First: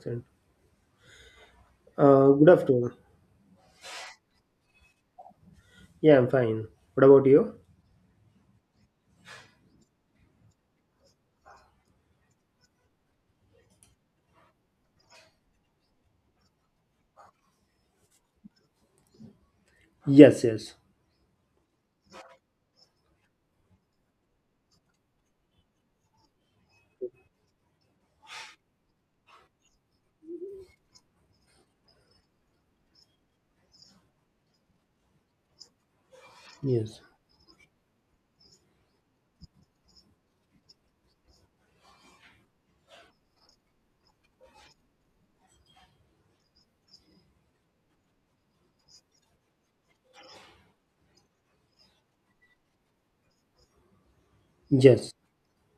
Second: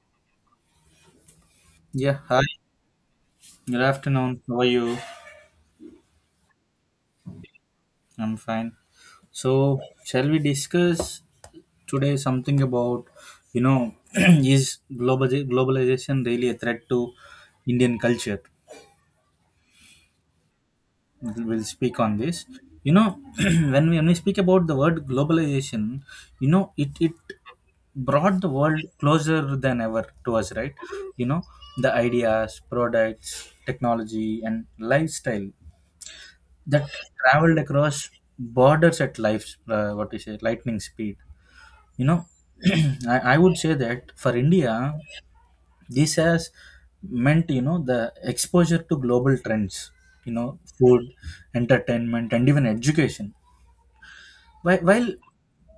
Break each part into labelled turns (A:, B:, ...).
A: Excellent.
B: Yeah, hi.
A: Good afternoon.
B: Good afternoon. How are you?
A: Yeah, I'm fine. What about you?
B: I'm fine. So, shall we discuss today something about, is globalization really a threat to Indian culture?
A: Yes, yes,
B: We'll speak on this. When we speak about the word globalization, it brought the world closer than ever to us, right? You know, the ideas, products, technology, and lifestyle that
A: yes,
B: traveled across borders at what you say, lightning speed. You know, I would say that for India, this has meant, the exposure to global trends, food, entertainment, and even education. While
A: yes.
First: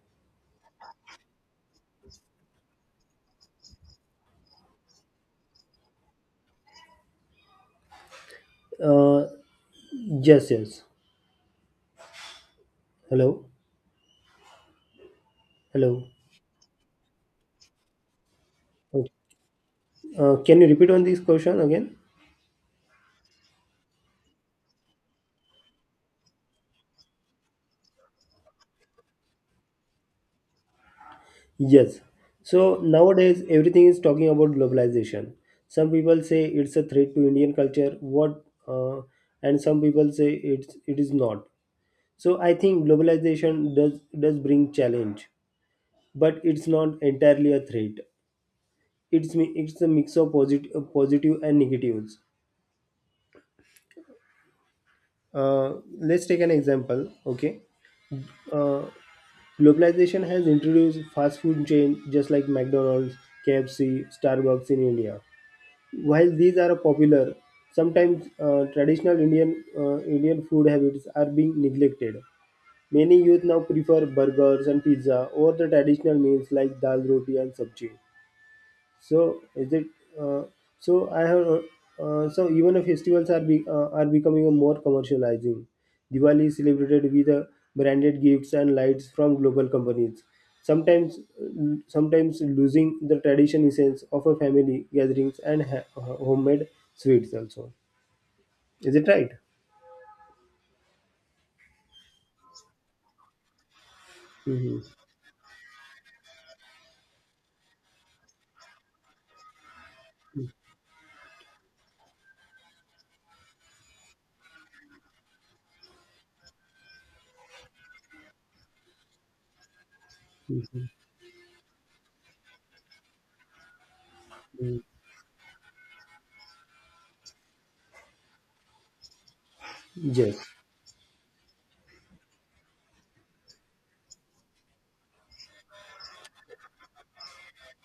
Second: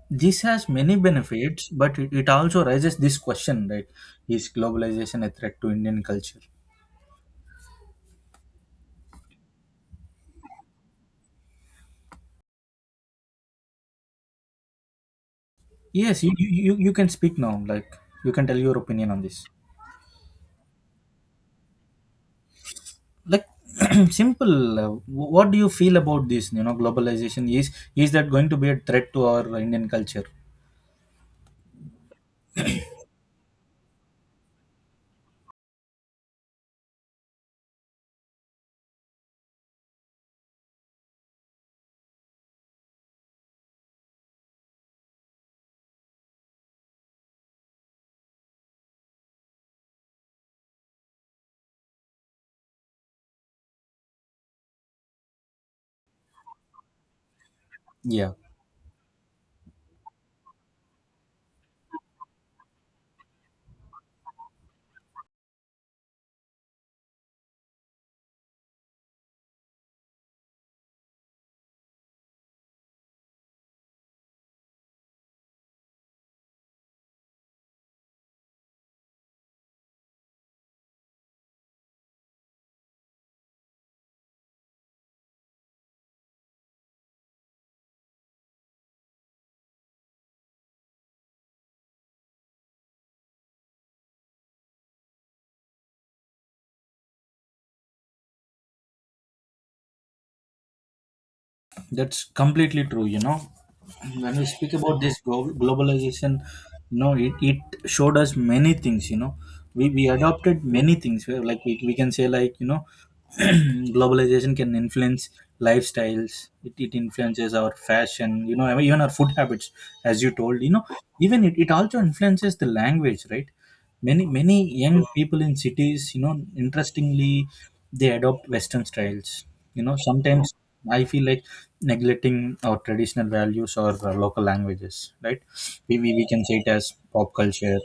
B: this has many benefits, but it also raises this question, right? Is globalization a threat to Indian culture?
A: Uh, yes, yes. Hello, hello.
B: Yes, you can speak now. Like, you can tell your
A: Okay.
B: opinion on this.
A: Can you repeat on this question again?
B: Like, simple what do you feel about this, globalization, is that going to be a threat to our Indian culture?
A: Yes. So nowadays, everything is talking about globalization. Some people say it's a threat to Indian culture. What? And some people say it is not. So I think globalization does bring challenge, but it's not entirely a threat. It's a mix of positive and negatives, uh, let's take an example. Okay,
B: Yeah,
A: uh, globalization has introduced fast food chain just like McDonald's, KFC, Starbucks in India. While these are popular, sometimes traditional indian Indian food habits are being neglected. Many youth now prefer burgers and pizza over the traditional meals like dal roti and sabji. So is it? Uh, so I have. So even if festivals are becoming a more commercializing, Diwali is celebrated with branded gifts and lights from global companies. Sometimes, sometimes losing the tradition essence of a family gatherings and homemade sweets also. Is it right?
B: that's completely true, you know. When we speak
A: Hmm.
B: about this globalization, it showed us many things, you know. We adopted many things where, like, we can say, like, you know, globalization can influence lifestyles. It influences our fashion, you know, even our food habits, as you told, you
A: Hmm.
B: know. Even it also influences the language, right? Many young people in cities, interestingly, they adopt Western styles, you know.
A: Yes.
B: Sometimes I feel like neglecting our traditional values or local languages, right? We can say it as pop culture,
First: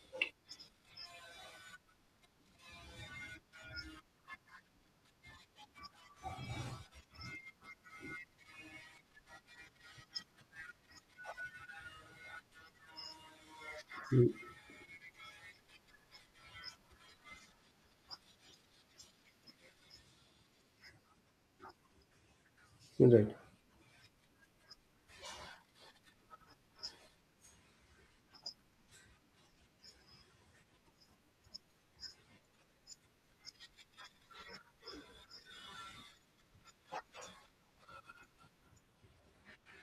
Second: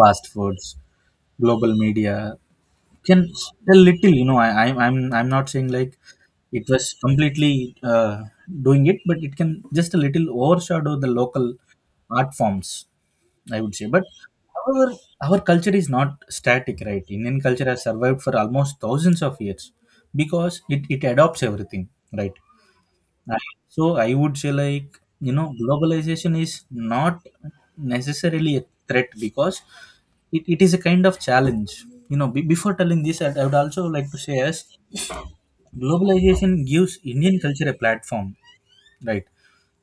B: fast foods, global media can a little, you know, I'm not saying like it was completely doing it, but it can just a little overshadow the local art forms, I would say. But
A: Mm.
B: our our culture is not static, right? Indian culture has survived for almost thousands of years because it adopts everything, right?
A: Right.
B: I- So I would say, like, globalization is not necessarily a threat because it is a kind of challenge. You know, before telling this, I would also like to say, as globalization gives Indian culture a platform, right?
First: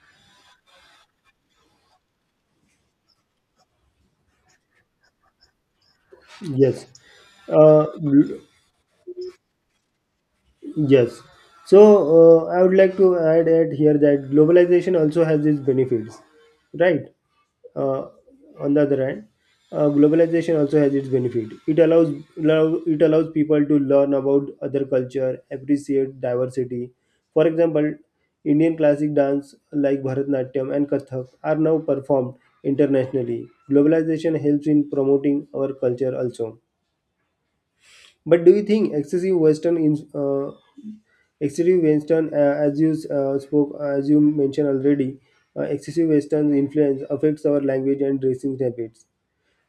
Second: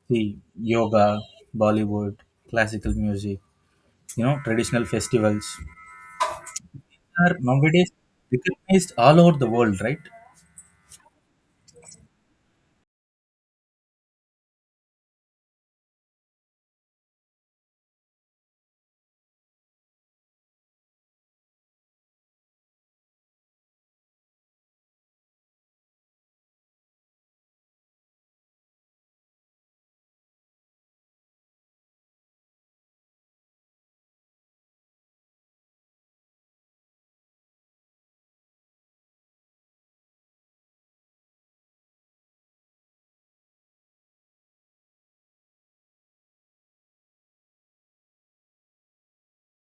B: See, yoga, Bollywood, classical music, traditional festivals,
A: Yes.
B: are
A: Uh,
B: nowadays recognized all over the world, right?
A: yes. So I would like to add at here that globalization also has its benefits, right? Uh, on the other hand, globalization also has its benefit. It it allows people to learn about other culture, appreciate diversity. For example, Indian classic dance like Bharatnatyam and Kathak are now performed internationally. Globalization helps in promoting our culture also. But do you think excessive western, as you mentioned already, excessive western influence affects our language and dressing habits.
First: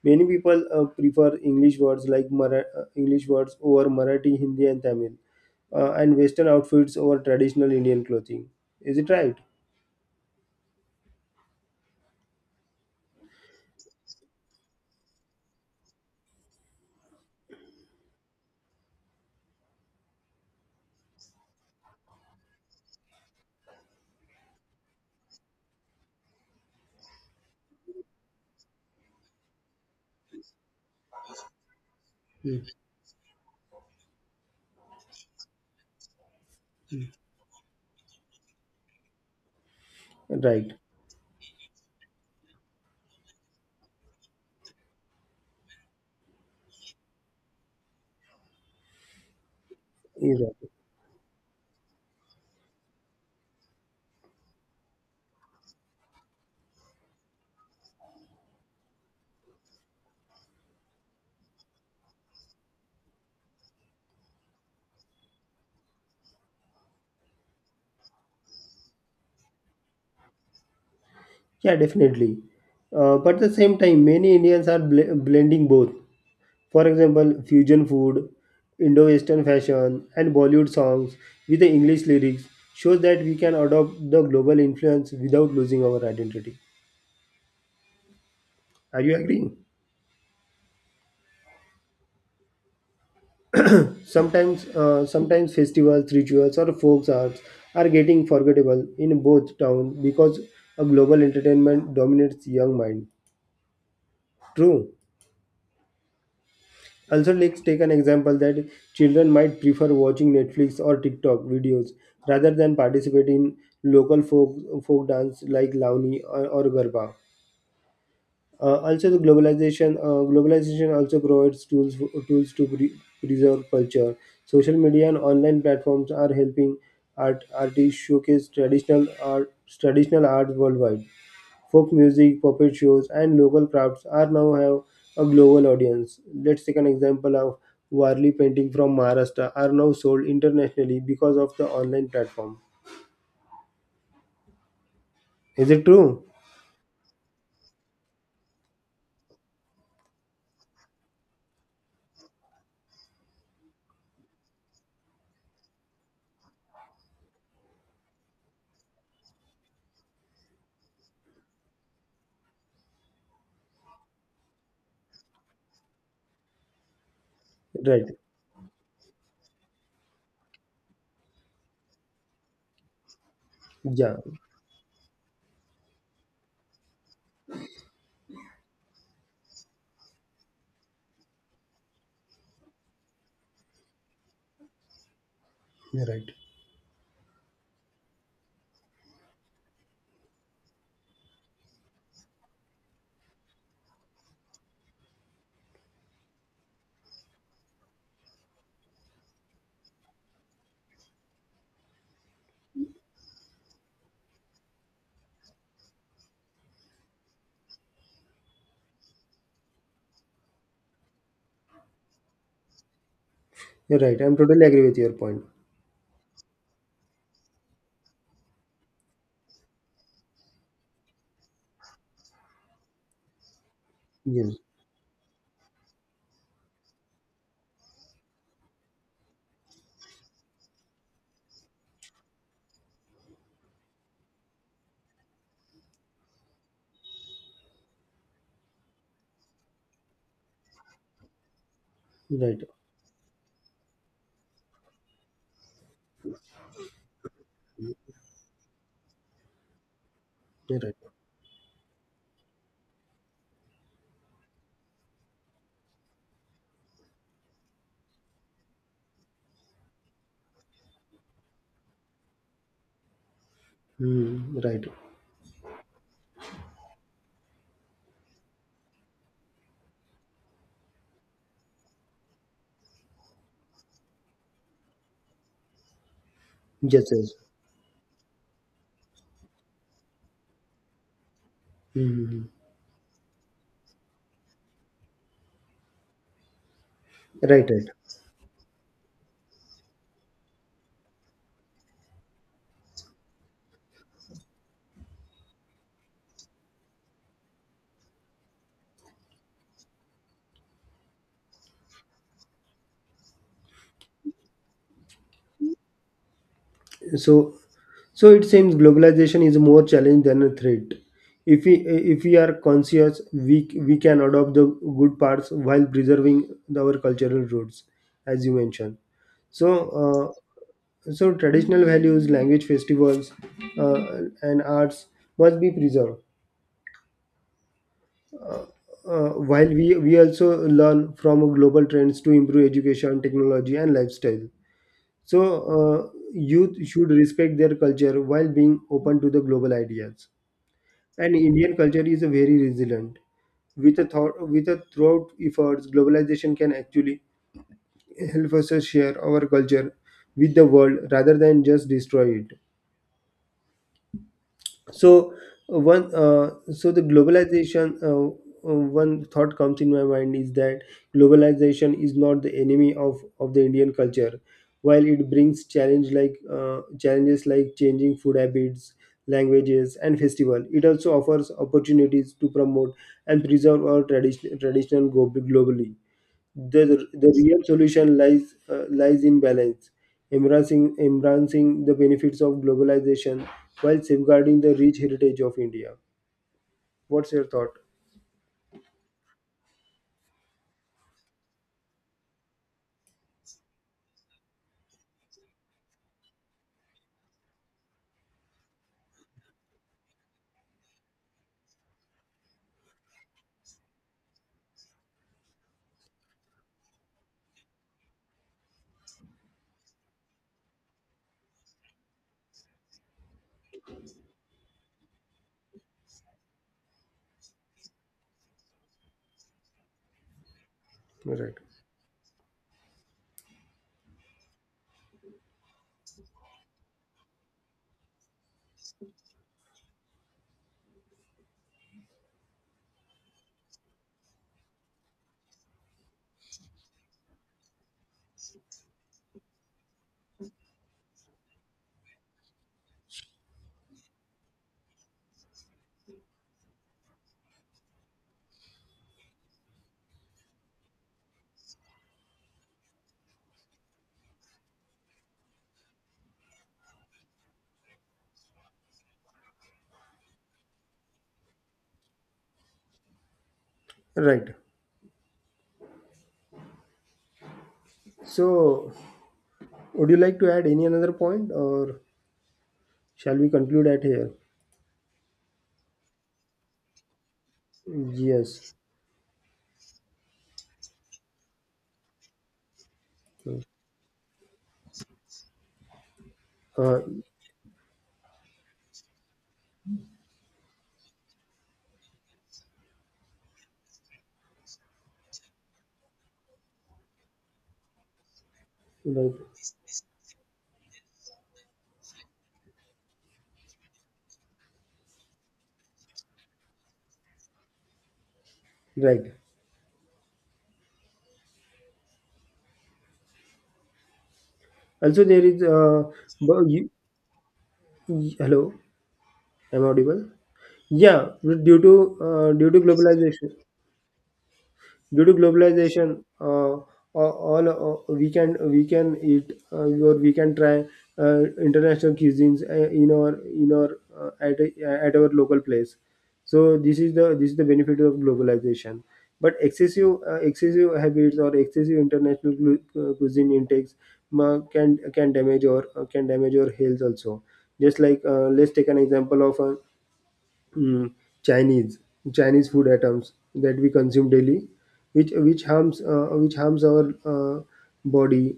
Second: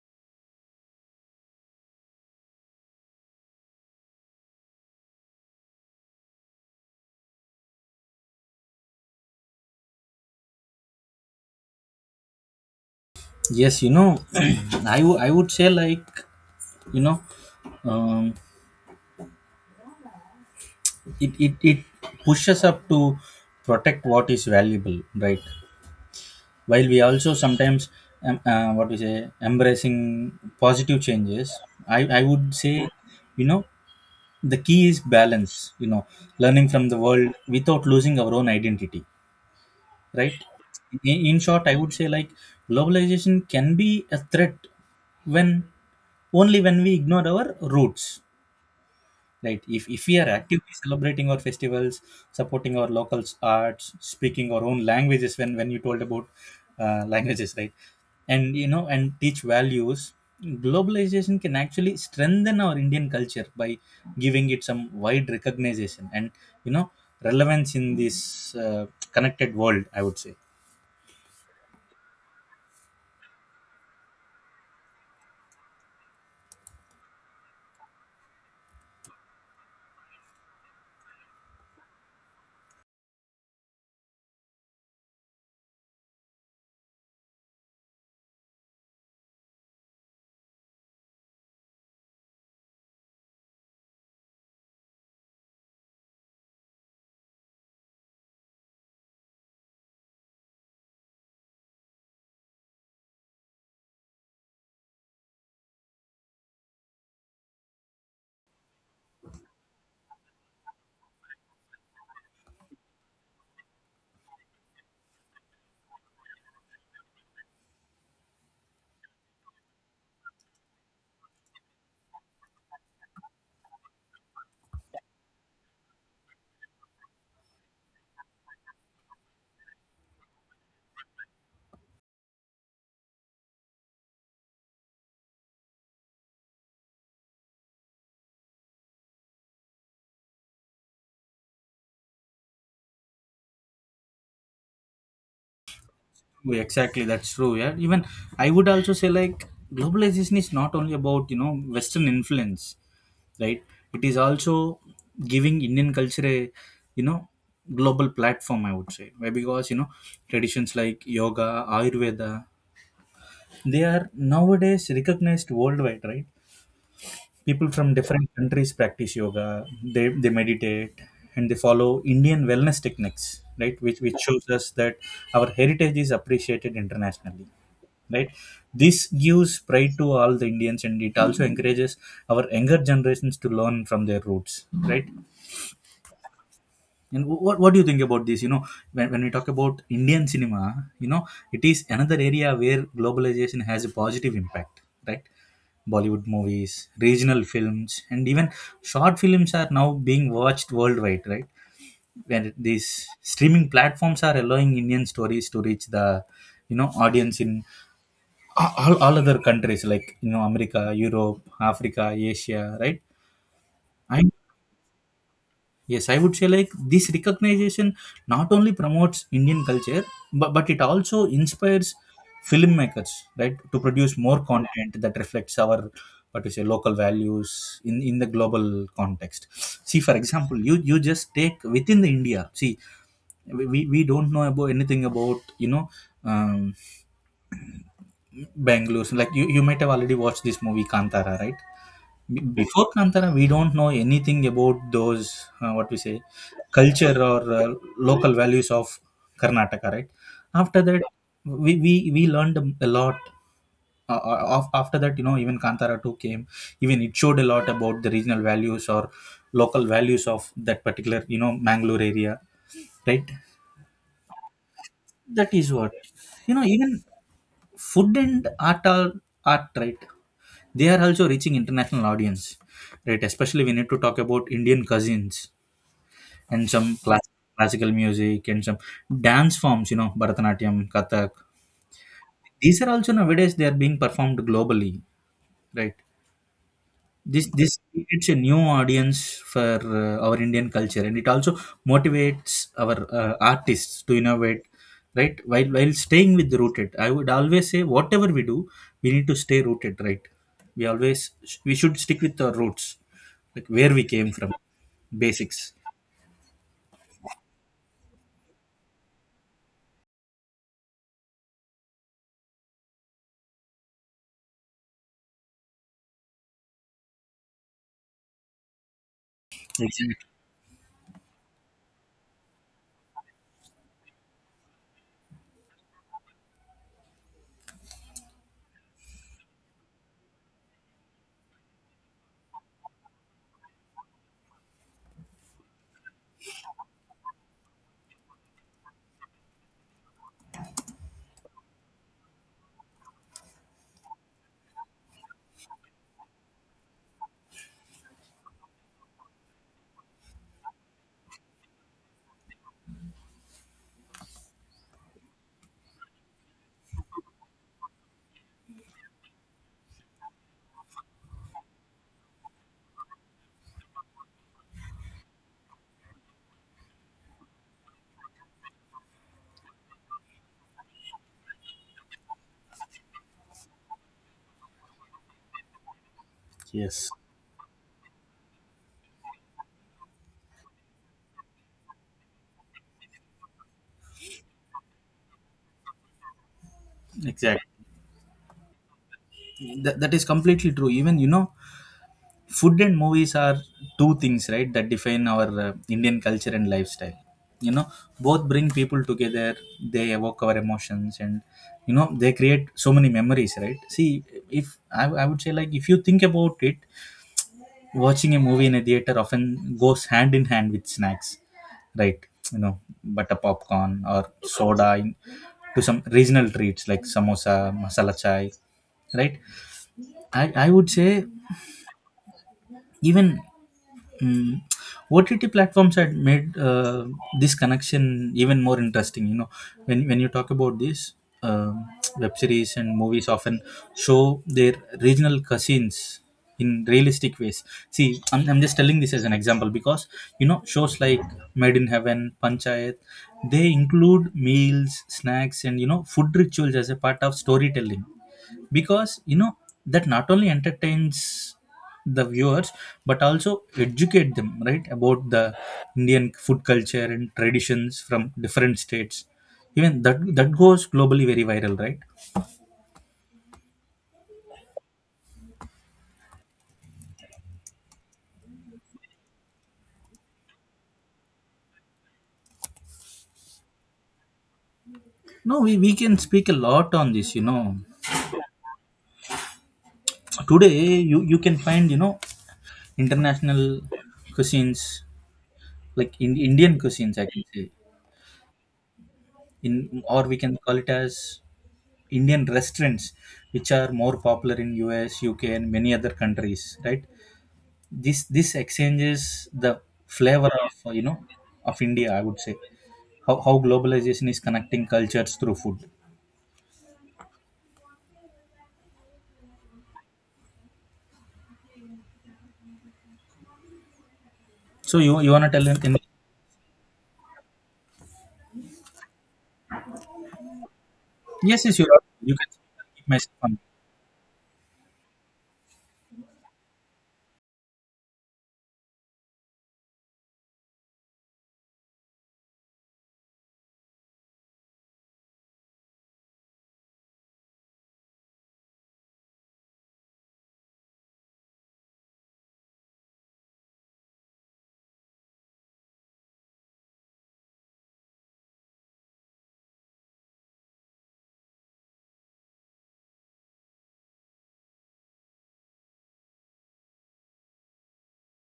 A: Many people prefer english words like Mara- English words over Marathi, Hindi and Tamil, and western outfits over traditional Indian clothing. Is it right?
B: Yes, I would say, like, you know, um, it pushes up to protect what is valuable, right? While we also sometimes, what we say, embracing positive changes, I would
A: Hmm.
B: say, you know, the key is balance, learning from the world without losing our own identity, right?
A: Right.
B: In short, I would say, like, globalization can be a threat when only when we ignore our roots, right. If we are
A: Exactly.
B: actively celebrating our festivals, supporting our local arts, speaking our own languages, when you told about languages, right, and, you know, and teach values, globalization can actually strengthen our Indian culture by giving it some wide recognition and, you know, relevance in this uh, connected world, I would say.
A: Yeah, definitely. But at the same time, many Indians are bl blending both. For example, fusion food, Indo-Western fashion, and Bollywood songs with the English lyrics shows that we can adopt the global influence without losing our identity. Are you agreeing? Sometimes, sometimes festivals, rituals, or folk arts are getting forgettable in both towns because a global entertainment dominates young mind. True. Also, let's take an example that children might prefer watching Netflix or TikTok videos rather than participate in local folk, folk dance like Launi or Garba. Also, the globalization globalization also provides tools to preserve culture. Social media and online platforms are helping artists showcase traditional art worldwide. Folk music, puppet shows, and local crafts are now have a global audience. Let's take an example of Warli painting from Maharashtra are now sold internationally because of the online platform. Is it true?
B: Yeah, exactly, that's true, yeah. Even I would also say, like, globalization is not only about, you know, Western influence, right? It is also giving Indian culture a, you know, global platform, I would say. Why? Because, you know, traditions like yoga, Ayurveda, they are nowadays recognized worldwide, right? People from
A: Right.
B: different countries practice yoga, they meditate, and they follow Indian wellness techniques, right? which
A: Yeah.
B: which shows us that our heritage is appreciated internationally, right? This gives pride to all the Indians, and it also encourages our younger generations to learn from their roots, right?
A: You're right.
B: And what do you think about this, you know? When we talk about Indian cinema, you know, it is another area where globalization has a positive impact, right? Bollywood movies, regional films, and even short films are now being watched worldwide, right? When these streaming platforms are allowing Indian stories to reach the, you know, audience in all other countries, like, you know, America, Europe, Africa, Asia, right?
A: You're
B: I
A: right. I'm totally agree with your point.
B: yes I would say, like, this recognition not only promotes Indian culture, but it also inspires filmmakers, right, to produce more
A: Yes.
B: content that reflects our, what to say, local values in the global context. See, for example, you just take within the India. See, we don't know about anything about, you know, um, Bangalore. So, like you might have already watched this movie Kantara, right? Be-
A: Right.
B: before Kantara, we don't know anything about those what we say culture or local values of Karnataka, right?
A: You're
B: After
A: right.
B: that, we learned a lot. After that, you know, even Kantara 2 came, even it showed a lot about the regional values or local values of that particular, you know, Mangalore area, right?
A: Hmm. Right.
B: That is what, you know, even food and art are art right they are also reaching international audience, right, especially. We need to talk about Indian cousins and some
A: Yes.
B: class,
A: Yes.
B: classical music and some dance forms, you know, Bharatanatyam, Kathak.
A: Hmm, hmm, hmm.
B: These are also nowadays they are being performed globally, right? this
A: Right.
B: this
A: Right.
B: creates a new audience for our Indian culture, and it also motivates our artists to innovate, right, while staying with the rooted. I would always say whatever we do, we need to stay rooted, right. We always we should stick with our roots, like where we came from, basics.
A: So, so, it seems globalization is more challenge than a threat. If we are conscious, we can adopt the good parts while preserving our cultural roots, as you mentioned. So,
B: Exactly,
A: uh, traditional values, language, festivals, and arts must be preserved. While we also learn from global trends to improve education, technology, and lifestyle. So, youth should respect their culture while being open to the global ideas. And Indian culture is a very resilient. With a thought, with a throughout efforts, globalization can actually help us to share our culture with the world rather than just destroy it. So one so the globalization one thought comes in my mind is that globalization is not the enemy of the Indian culture. While it brings challenges like changing food habits, languages and festival, it also offers opportunities to promote and preserve our traditional globally. the,
B: yes,
A: the real solution lies in balance, embracing the benefits of globalization while safeguarding the rich heritage of India. What's your
B: exactly.
A: thought?
B: That is completely true. Even, you know, food and movies are two things, right, that define our Indian culture and lifestyle, you know. Both bring people together. They evoke our emotions, and, you know, they create so many memories, right? See, if I would say, like, if you think about it, watching a movie in a theater often goes hand in hand with snacks, right, you know, butter popcorn or soda, to some regional treats like samosa, masala chai, right. I would say,
A: Right.
B: even Mm. OTT platforms had made this connection even more interesting. You know, when you talk about this, um web series and movies often show their regional cousins in realistic ways. See, I'm just telling this as an example because, you know, shows like Made in Heaven, Panchayat, they include meals, snacks, and, you know, food rituals as a part of storytelling because, you know, that not only entertains the viewers but also educate them, right, about the Indian food culture and traditions from different states. Even that goes globally very viral, right?
A: Right. So, would you like to add any another point, or shall we conclude at here?
B: No, we can speak a lot on this, you know.
A: Yes.
B: Today you can find, you know, international cuisines, like, Indian
A: Uh,
B: cuisines, I can say, in or we can call it as Indian restaurants, which are more popular in US, UK, and many other countries, right? This exchanges
A: right.
B: the flavor of, you know, of India. I would say how globalization is connecting cultures through food.
A: Right.
B: So you
A: Also,
B: you
A: there
B: wanna
A: is.
B: tell them? In
A: Bu- you- Hello. Am I audible? Yeah,
B: Yes, yes,
A: due
B: you
A: to
B: are. You can
A: due to
B: keep myself
A: globalization.
B: on.
A: Due to globalization, all, we can eat or we can try uh, international cuisines in our, at our local place. So this is the benefit of globalization. But excessive habits or excessive cuisine intakes can damage or can damage your health also. Just like, let's take an example of a, mm, Chinese Chinese food items that we consume daily, which harms our, body,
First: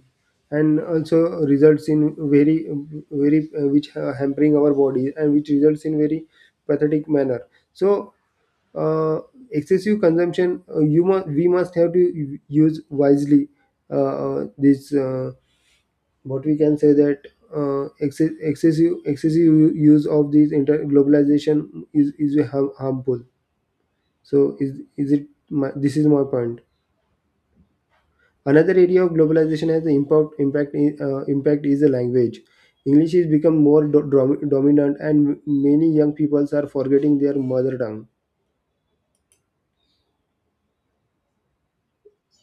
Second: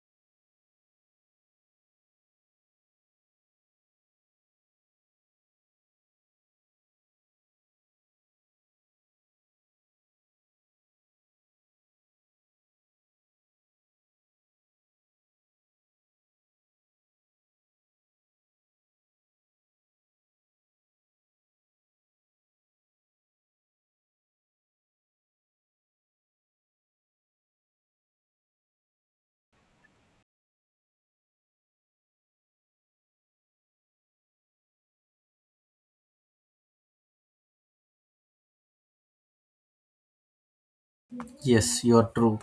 A: and also results in very, very which hampering our body and which results in very pathetic manner. So, uh, excessive consumption, you must we must have to use wisely, uh, this. But we can say that, excessive use of this inter globalization is harmful. So is it my, this is my point. Another area of globalization has the impact is the language. English is become more dominant, and many young people are forgetting their mother tongue.
B: Yes, you are true.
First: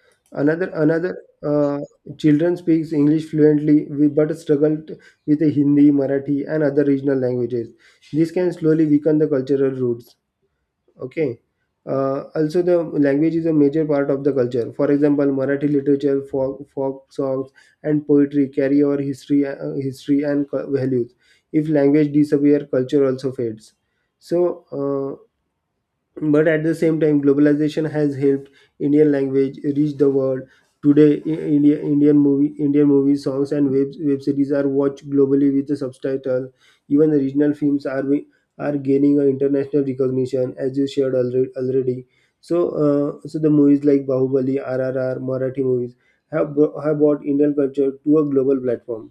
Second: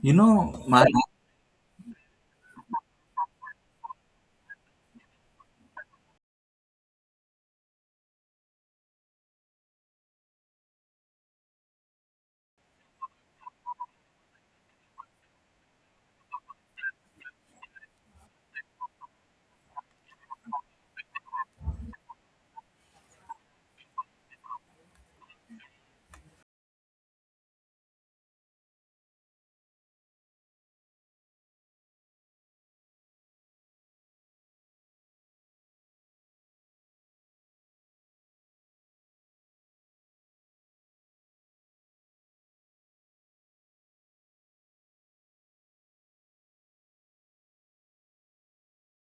B: You know
A: Another
B: my,
A: another uh, Children speaks English fluently, but struggle with the Hindi, Marathi, and other regional languages. This can slowly weaken the cultural roots. Okay, also the language is a major part of the culture. For example, Marathi literature, folk songs and poetry carry our history and values. If language disappears, culture also fades. So but at the same time, globalization has helped Indian language reach the world. Today Indian movies, songs and web series are watched globally with the subtitle. Even the regional films are gaining an international recognition as you shared already. So, the movies like Bahubali, RRR, Marathi movies have brought Indian culture to a global platform.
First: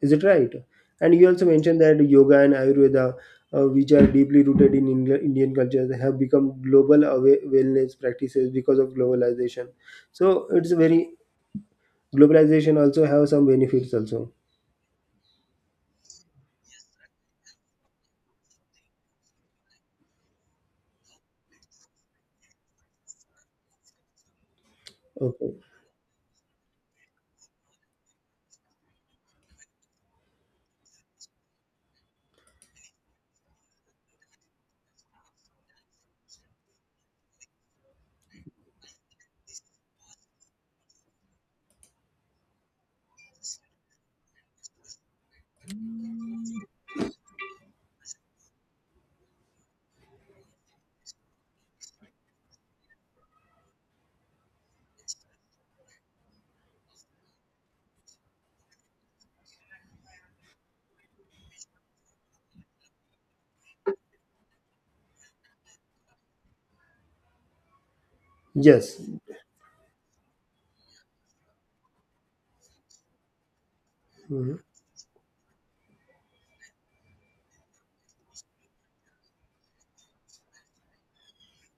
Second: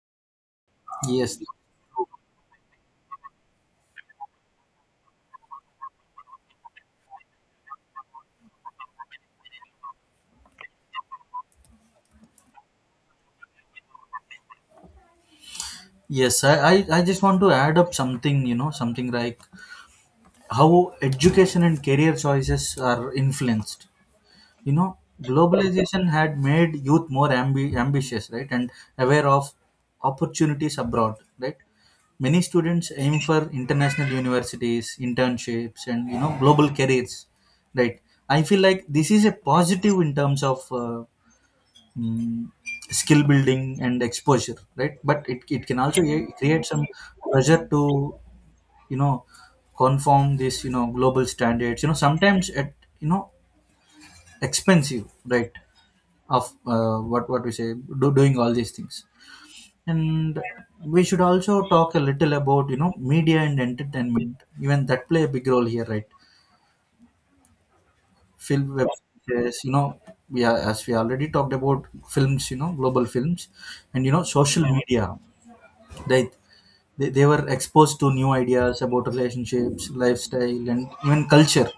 A: Is it right? And you
B: yes,
A: also mentioned that yoga and Ayurveda, which are deeply rooted in Indian culture, have become global wellness practices because of globalization. So it's very, globalization also have some benefits also.
B: yes, I just want to add up something, you know, something like how education and career choices are influenced, you know.
A: Okay.
B: Globalization had made youth more ambitious, right, and aware of opportunities abroad, right. Many students aim for international universities, internships, and, you know, global careers, right. I feel like this is a positive in terms of mm, skill building and exposure, right, but it can also create some pressure to, you know, conform this, you know, global standards, you know, sometimes at, you know, expensive, right, of what we say, doing all these things. And we should also talk a little about, you know, media and entertainment. Even that play a big role here, right? Film web
A: Yes.
B: series, you know, as we already talked about films, you know, global films, and, you know,
A: Mhm.
B: social media, right? They were exposed to new ideas about relationships, lifestyle, and even culture,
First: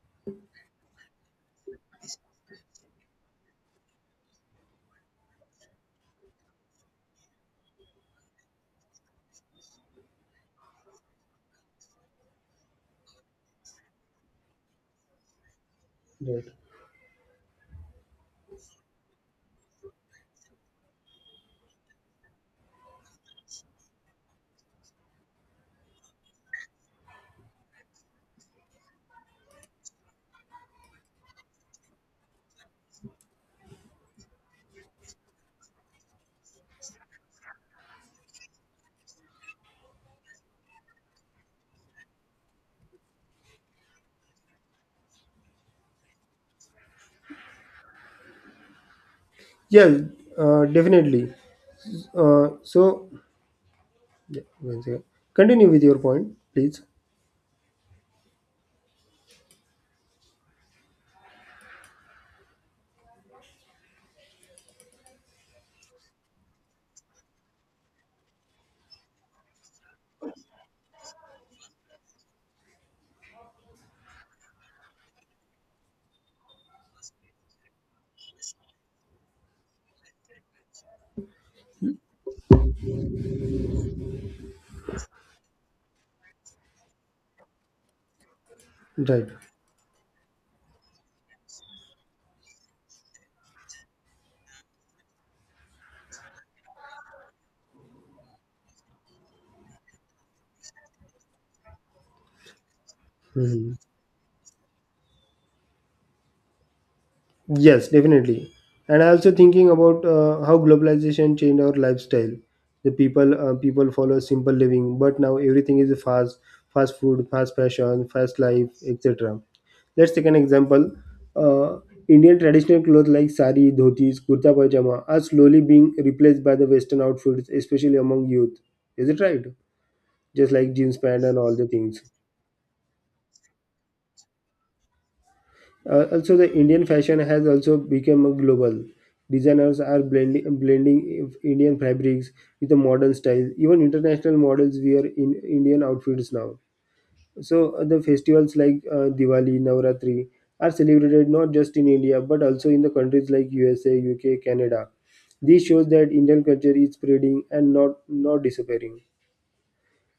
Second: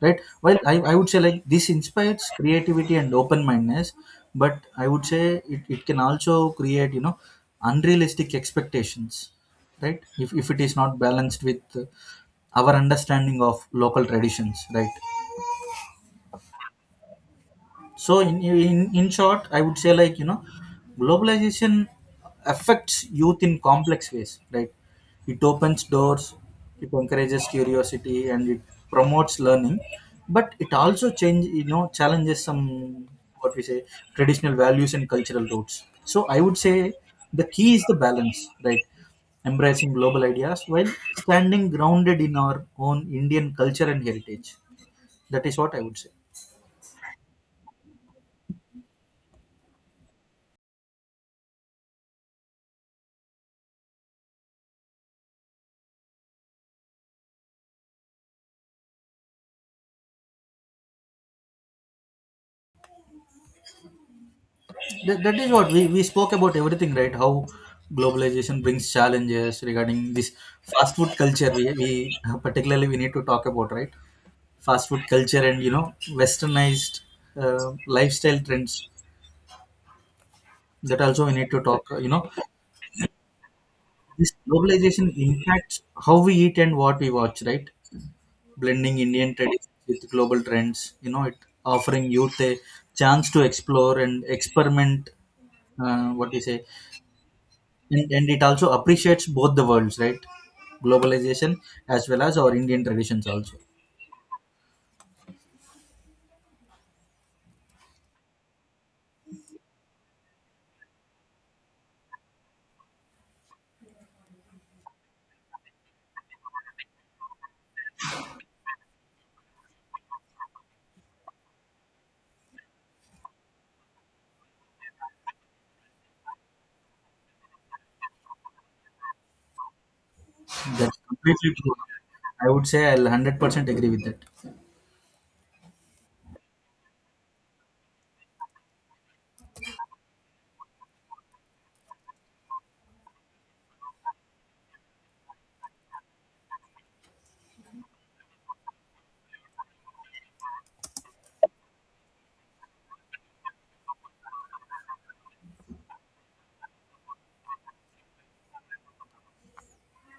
B: right? Well, I would say, like, this inspires creativity and open-mindedness, but I would say it can also create, you know, unrealistic expectations, right, if it is not balanced with our understanding of local traditions, right?
A: Right.
B: So in short, I would say, like, you know, globalization affects youth in complex ways, right. It opens doors, it encourages curiosity, and it promotes learning, but it also change, you know, challenges some, what we say, traditional values and cultural roots. So I would say the key is the balance, right, embracing global ideas while standing grounded in our own Indian culture and heritage. That is what I would say.
A: Yes. Definitely. So, yeah, one second. Continue with your point, please.
B: That is what we spoke about everything, right? How globalization brings challenges regarding this fast food culture. We particularly we need to talk about, right, fast food culture and you know westernized lifestyle trends. That also we need to talk. You know, this globalization impacts how we eat and what we watch, right? Blending
A: Right.
B: Indian traditions with global trends. You know, it offering youth a chance to explore and experiment. What do you say? And it also appreciates both the worlds, right? Globalization as well as our Indian traditions also.
A: Mhm. Yes, definitely. And I also thinking about how globalization changed our lifestyle. The people follow simple living, but now everything is fast: fast food, fast fashion, fast life, etc. Let's take an example. Uh, Indian traditional clothes like sari, dhotis, kurta pajama are slowly being replaced by the Western outfits, especially among youth. Is it right? Just like jeans
B: That's
A: pant and
B: completely
A: all the
B: true.
A: things.
B: I would say I'll 100% agree with that.
A: Also, the Indian fashion has also become global. Designers are blending Indian fabrics with the modern style. Even international models wear in Indian outfits now. So, the festivals like Diwali, Navratri are celebrated not just in India but also in the countries like USA, UK, Canada. This shows that Indian culture is spreading and not disappearing.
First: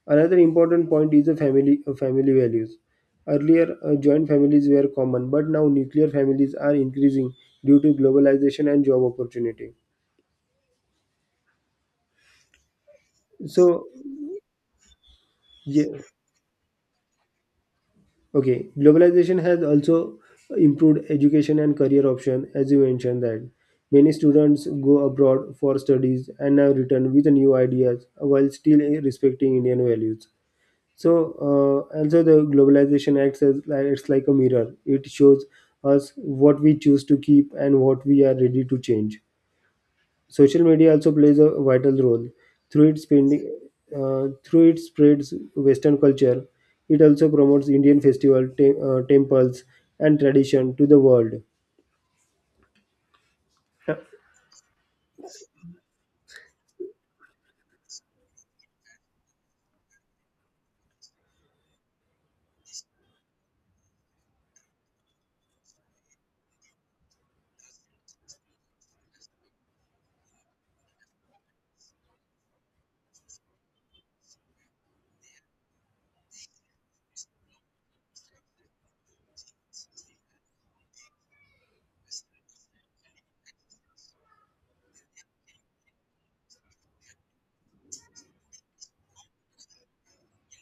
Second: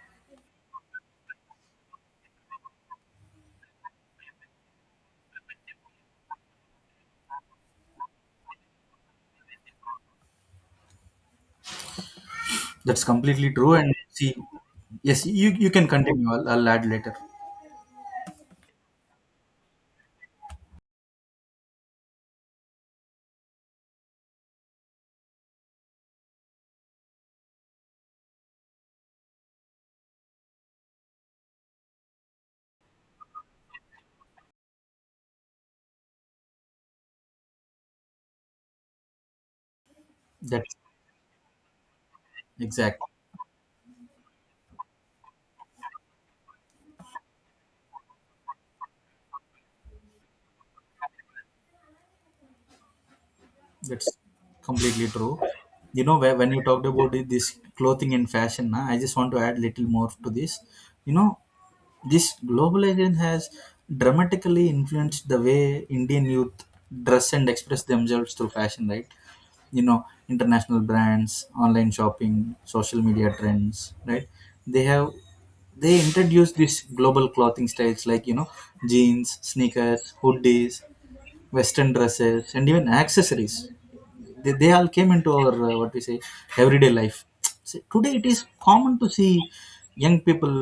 A: Another important point is the family values. Earlier, joint families were common, but now nuclear families are increasing due to globalization and job opportunity.
B: That's completely true,
A: So,
B: and see, yes, you
A: yeah,
B: can continue. I'll add later.
A: okay, globalization has also improved education and career option, as you mentioned, that many students go abroad for studies and now return with new ideas while still respecting Indian values. So also the globalization acts as like it's like a mirror. It shows us what we choose to keep and what we are ready to change. Social
B: That's
A: media also plays a vital role through
B: exact.
A: its spending, through it spreads Western culture. It also promotes Indian festival, temples, and tradition to the world.
B: That's completely true. You know, when you talked about this clothing and fashion na, I just want to add little more to this. You know, this globalization has dramatically influenced the way Indian youth dress and express themselves through fashion, right? You know, international brands, online shopping, social media trends, right? They have they introduced these global clothing styles, like you know, jeans, sneakers, hoodies, western dresses, and even accessories, they all came into our what we say everyday life. See, today it is common to see young people,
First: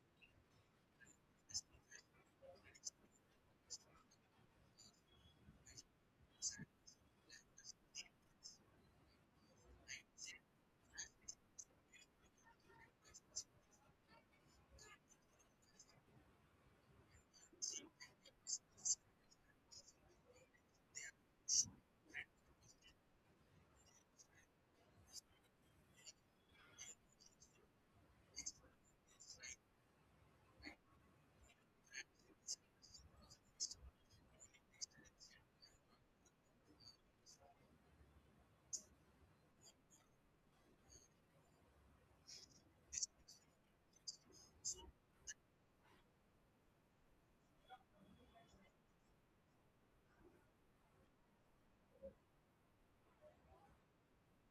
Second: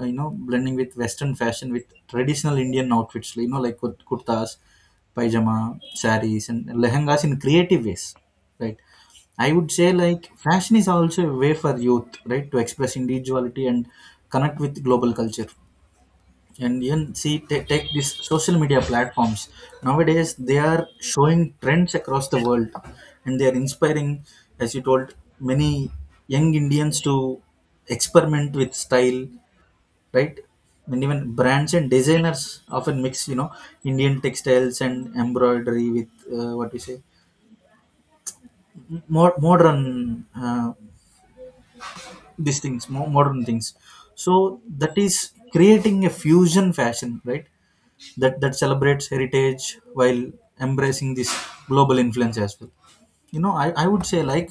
B: you know, blending with western fashion with traditional Indian outfits, you know, like kurtas, pajama, saris and lehengas in creative ways, right? I would say like fashion is also a way for youth, right, to express individuality and connect with global culture. And even see, take these social media platforms. Nowadays they are showing trends across the world, and they are inspiring, as you told, many young Indians to experiment with style, right? And even brands and designers often mix, you know, Indian textiles and embroidery with what we say more modern, these things more modern things. So that is creating a fusion fashion, right? That that celebrates heritage while embracing this global influence as well. You know, I would say like,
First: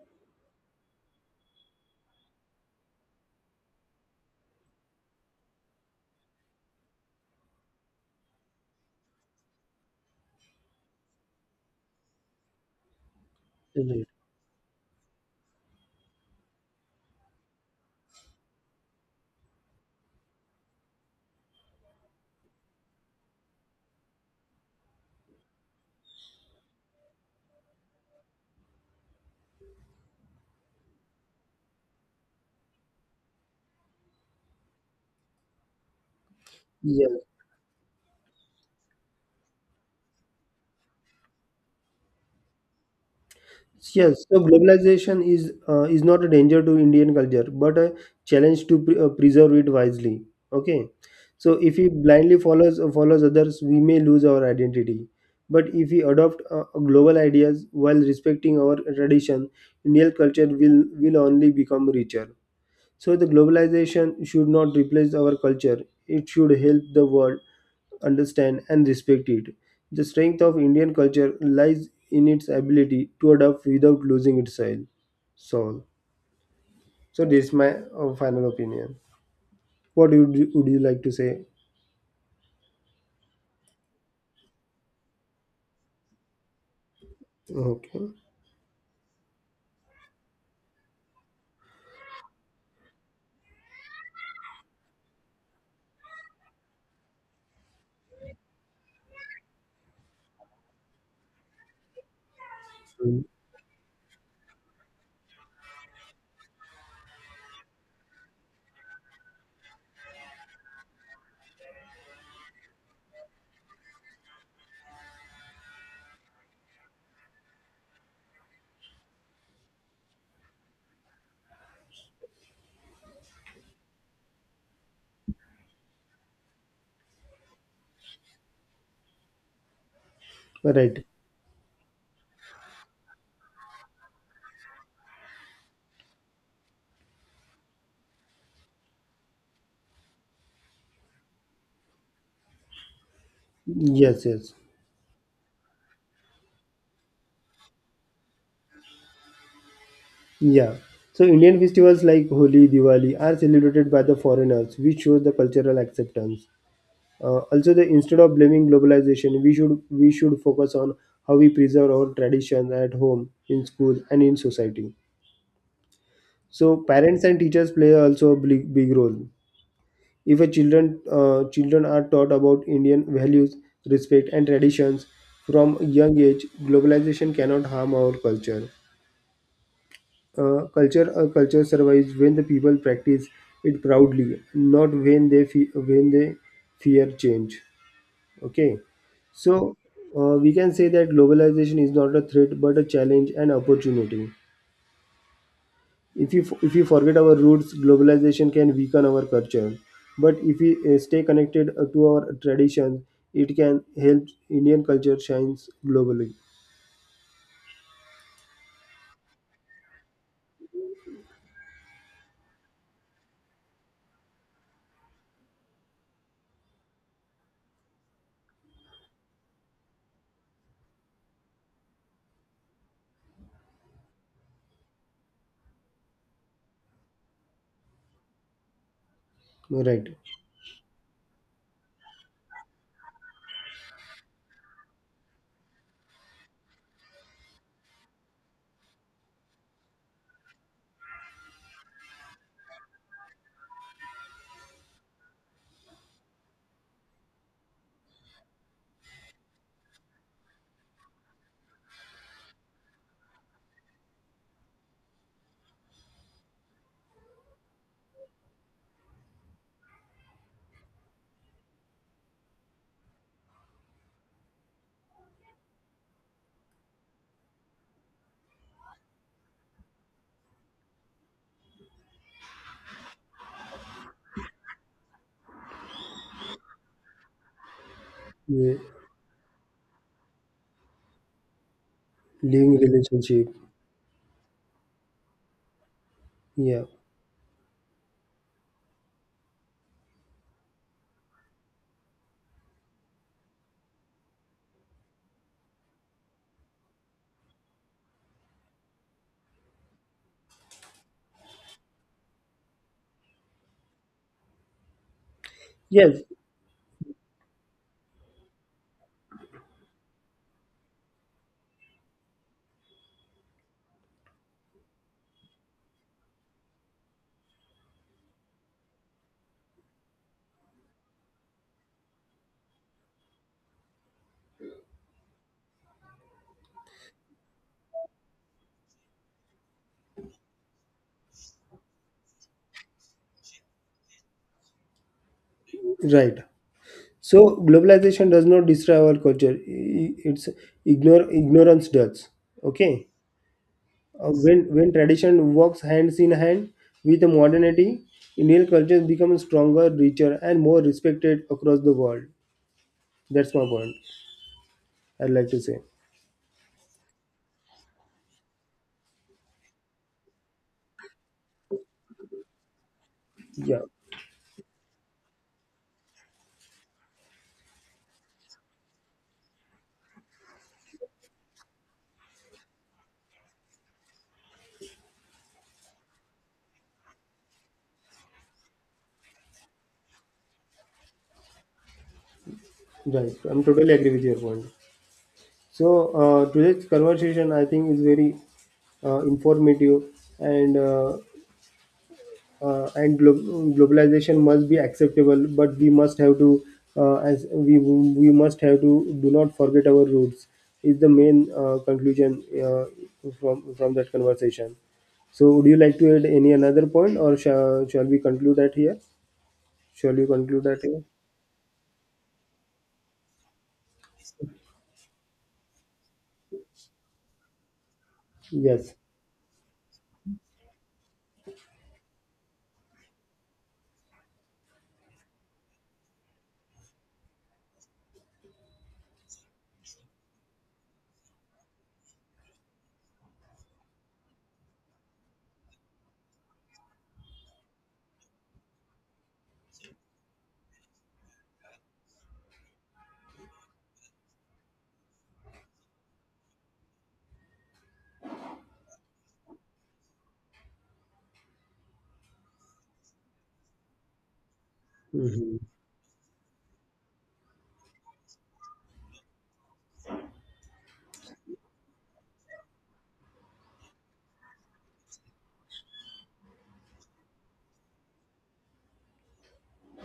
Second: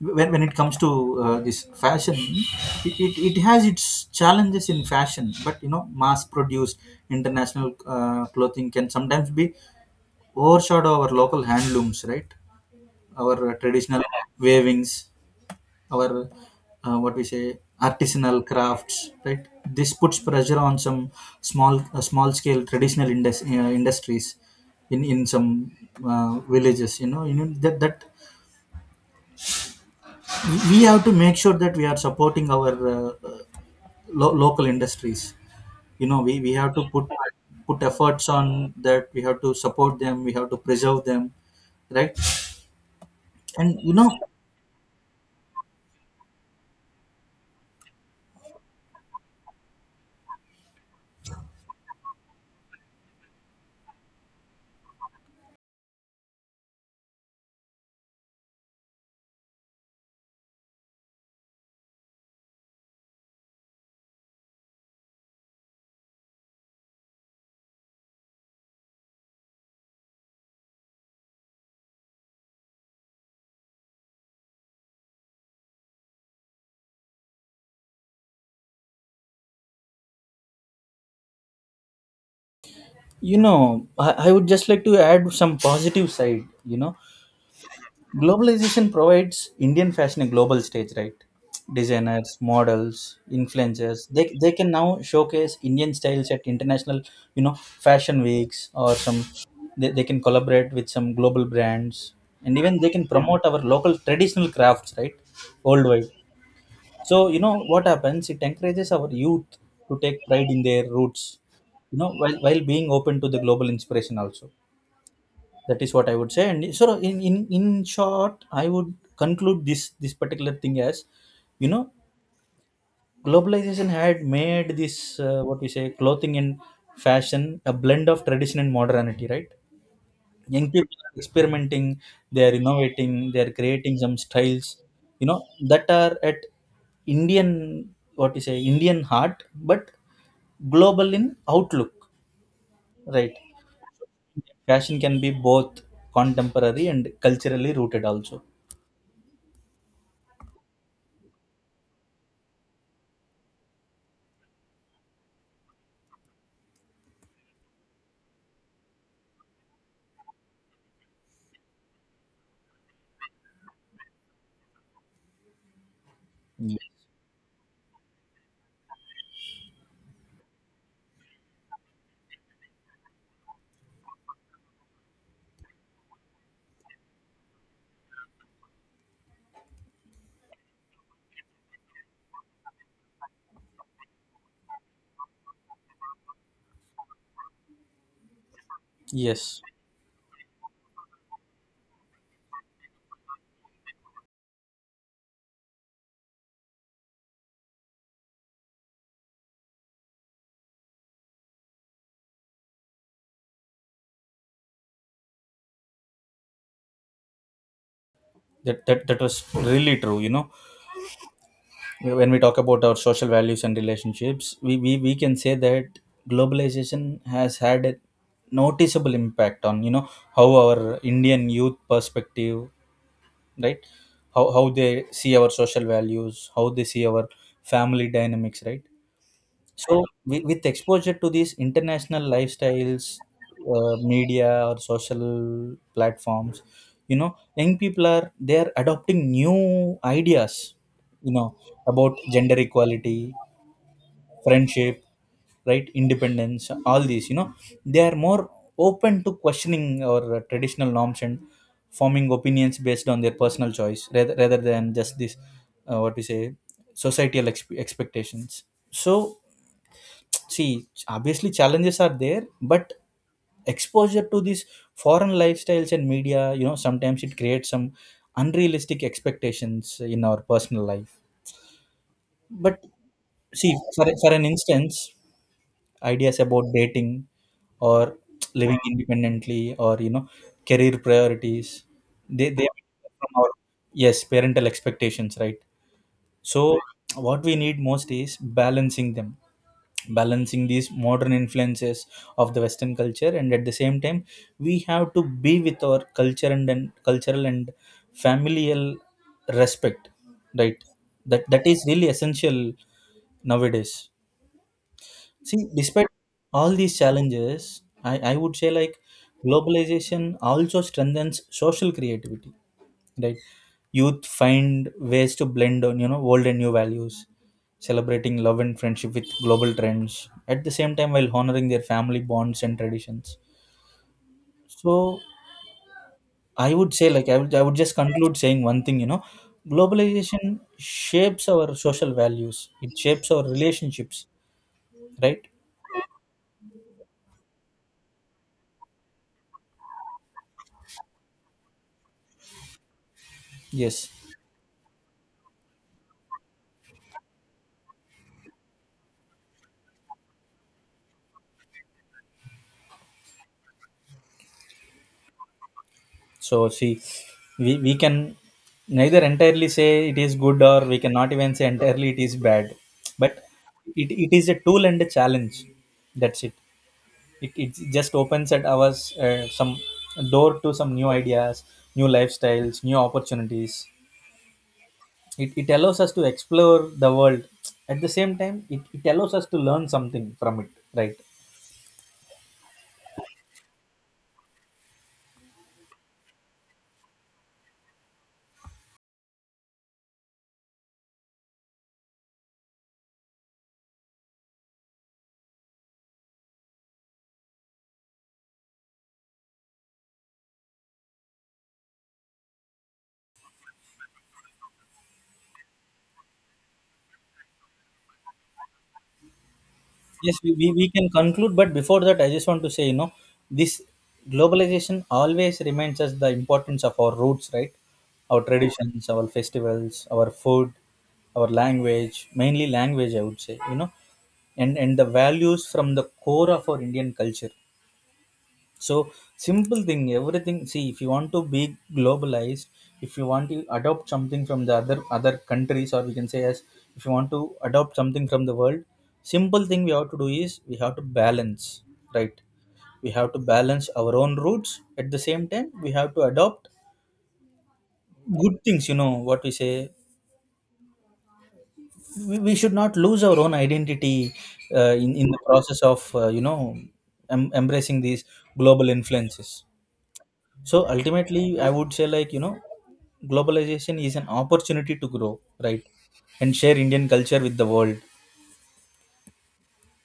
B: when it comes to this fashion, it has its challenges in fashion, but you know, mass produced international clothing can sometimes be overshadowed our local handlooms, right? Our traditional
A: Indeed.
B: wavings, our what we say artisanal crafts, right? This puts pressure on some small small scale traditional industries in some villages. You know, you know that that we have to make sure that we are supporting our local industries. You know, we have to
A: Yes.
B: put efforts on that. We have to support them, we have to preserve them, right? And you know,
A: Yes, so globalization is not a danger to Indian culture, but a challenge to preserve it wisely. Okay, so if we blindly follows others, we may lose our identity. But if we adopt, global ideas while respecting our tradition, Indian culture will only become richer. So the globalization should not replace our culture. It should help the world understand and respect it. The strength of Indian culture lies in its ability to adapt without losing its soil. Soul. So this is my final opinion. What would you like to say?
B: you know, I would just like to add some positive side. You know,
A: Okay.
B: globalization provides Indian fashion a global stage, right? Designers, models, influencers, they can now showcase Indian styles at international, you know, fashion weeks or some, they can collaborate with some global brands, and even they can
A: Mm.
B: promote our local traditional crafts, right? Worldwide. So, you know, what happens? It encourages our youth to take pride in their roots, you know, while being open to the global inspiration also. That is what I would say. And so in short, I would conclude this particular thing as, you know, globalization had made this, what we say clothing and fashion a blend of tradition and modernity, right? Young people
A: Right.
B: are experimenting, they are innovating, they are creating some styles, you know, that are at Indian, what you say, Indian heart, but global in outlook, right?
A: Yes, yes.
B: Fashion can be both contemporary and culturally rooted also.
A: Yeah. So Indian festivals like Holi, Diwali are celebrated by the foreigners, which shows the cultural acceptance. Also, the instead of blaming globalization, we should focus on how we preserve our traditions at home, in school, and in society. So, parents and teachers play also a big role. If a children are taught about Indian values, respect, and traditions from a young age, globalization cannot harm our culture. A culture survives when the people practice it proudly, not when when they fear change. Okay,
B: Yes,
A: so we can say that globalization is not a threat but a challenge and opportunity. If we forget our roots, globalization can weaken our culture. But if we, stay connected to our traditions, it can help Indian culture shines globally.
B: that was really true. You know, when we talk about our social values and relationships, we can say that globalization has had a noticeable impact on, you know, how our Indian youth perspective, right? How they see our social values, how they see our family dynamics, right? So,
A: Right.
B: with exposure to these international lifestyles, media or social platforms, you know, young people are they are adopting new ideas, you know, about gender equality, friendship, right, independence, all these. You know, they are more open to questioning our traditional norms and forming opinions based on their personal choice, rather than just this, uh, what we say, societal expectations. So, see, obviously challenges are there, but exposure to these foreign lifestyles and media, you know, sometimes it creates some unrealistic expectations in our personal life. But see, for an instance, ideas about dating or
A: Yeah.
B: living independently or, you know, career priorities, they
A: Living
B: from
A: relationship.
B: our, yes, parental expectations, right? So,
A: Yeah.
B: what we need most is balancing these modern influences of the Western culture, and at the same time, we have to be with our culture and, cultural and familial respect, right? That that is really essential nowadays. See, despite
A: Yes.
B: all these challenges, I would say like globalization also strengthens social creativity, right? Youth find ways to blend on, you know, old and new values, celebrating love and friendship with global trends, at the same time while honoring their family bonds and traditions. So I would say like I would just conclude saying one thing, you know, globalization shapes our social values, it shapes our relationships, right?
A: Right. So globalization does not destroy our culture. I- It's ignore ignorance does. Okay.
B: Yes.
A: When when tradition works hands in hand with modernity, Indian culture becomes stronger, richer, and more respected across the world. That's my point. I'd like to say.
B: So see, we can neither entirely say it is good or we cannot even say entirely it is bad. But
A: Yeah,
B: it is a tool and a challenge. That's it. It just opens at us some door to some new ideas, new lifestyles, new opportunities. It allows us to explore the world. At the same time, it allows us to learn something from it, right?
A: right. I'm totally agree with your point. So today's conversation, I think, is very informative, and globalization must be acceptable, but we must have to, as we must have to do not forget our roots, is the main conclusion from that conversation. So would you like to add any another point, or shall we conclude that here? Shall we
B: Yes, we,
A: conclude
B: we,
A: that
B: we
A: here?
B: can conclude, but before that, I just want to say, you know, this globalization always reminds us the importance of our roots, right? Our
A: Yes.
B: traditions, our festivals, our food, our language, mainly language, I would say, you know, and the values from the core of our Indian culture. So simple thing, everything. See, if you want to be globalized, if you want to adopt something from the other countries, or we can say as, if you want to adopt something from the world, simple thing we have to do is we have to balance, right? We have to balance our own roots. At the same time, we have to adopt good things. You know what we say. We should not lose our own identity in the
A: Hmm.
B: process of you know embracing these global influences. So ultimately, I would say like you know, globalization is an opportunity to grow, right, and share Indian culture with the world,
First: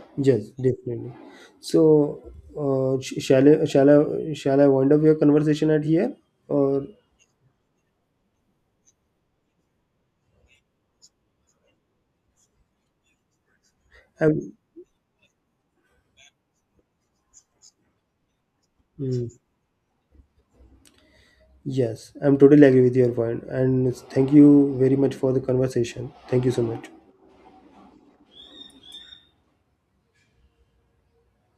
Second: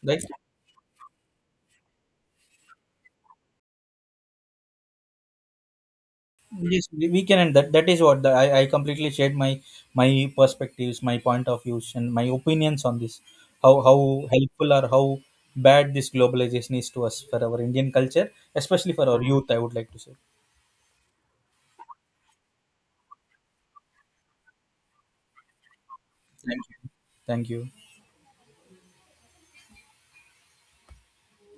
B: right?
A: Yes, definitely. So uh, sh- shall I, shall shall I wind up your conversation at here, or?
B: Yes, we can, and that that is what the, I completely shared my my perspectives, my point of views, and my opinions on this. How
A: Have,
B: helpful or how bad this globalization is to us for our Indian culture, especially for our
A: hmm.
B: youth. I would like to say.
A: Yes, I'm totally agree with your point, and thank you very much for the conversation. Thank you
B: Thank
A: so much.
B: you. Thank you.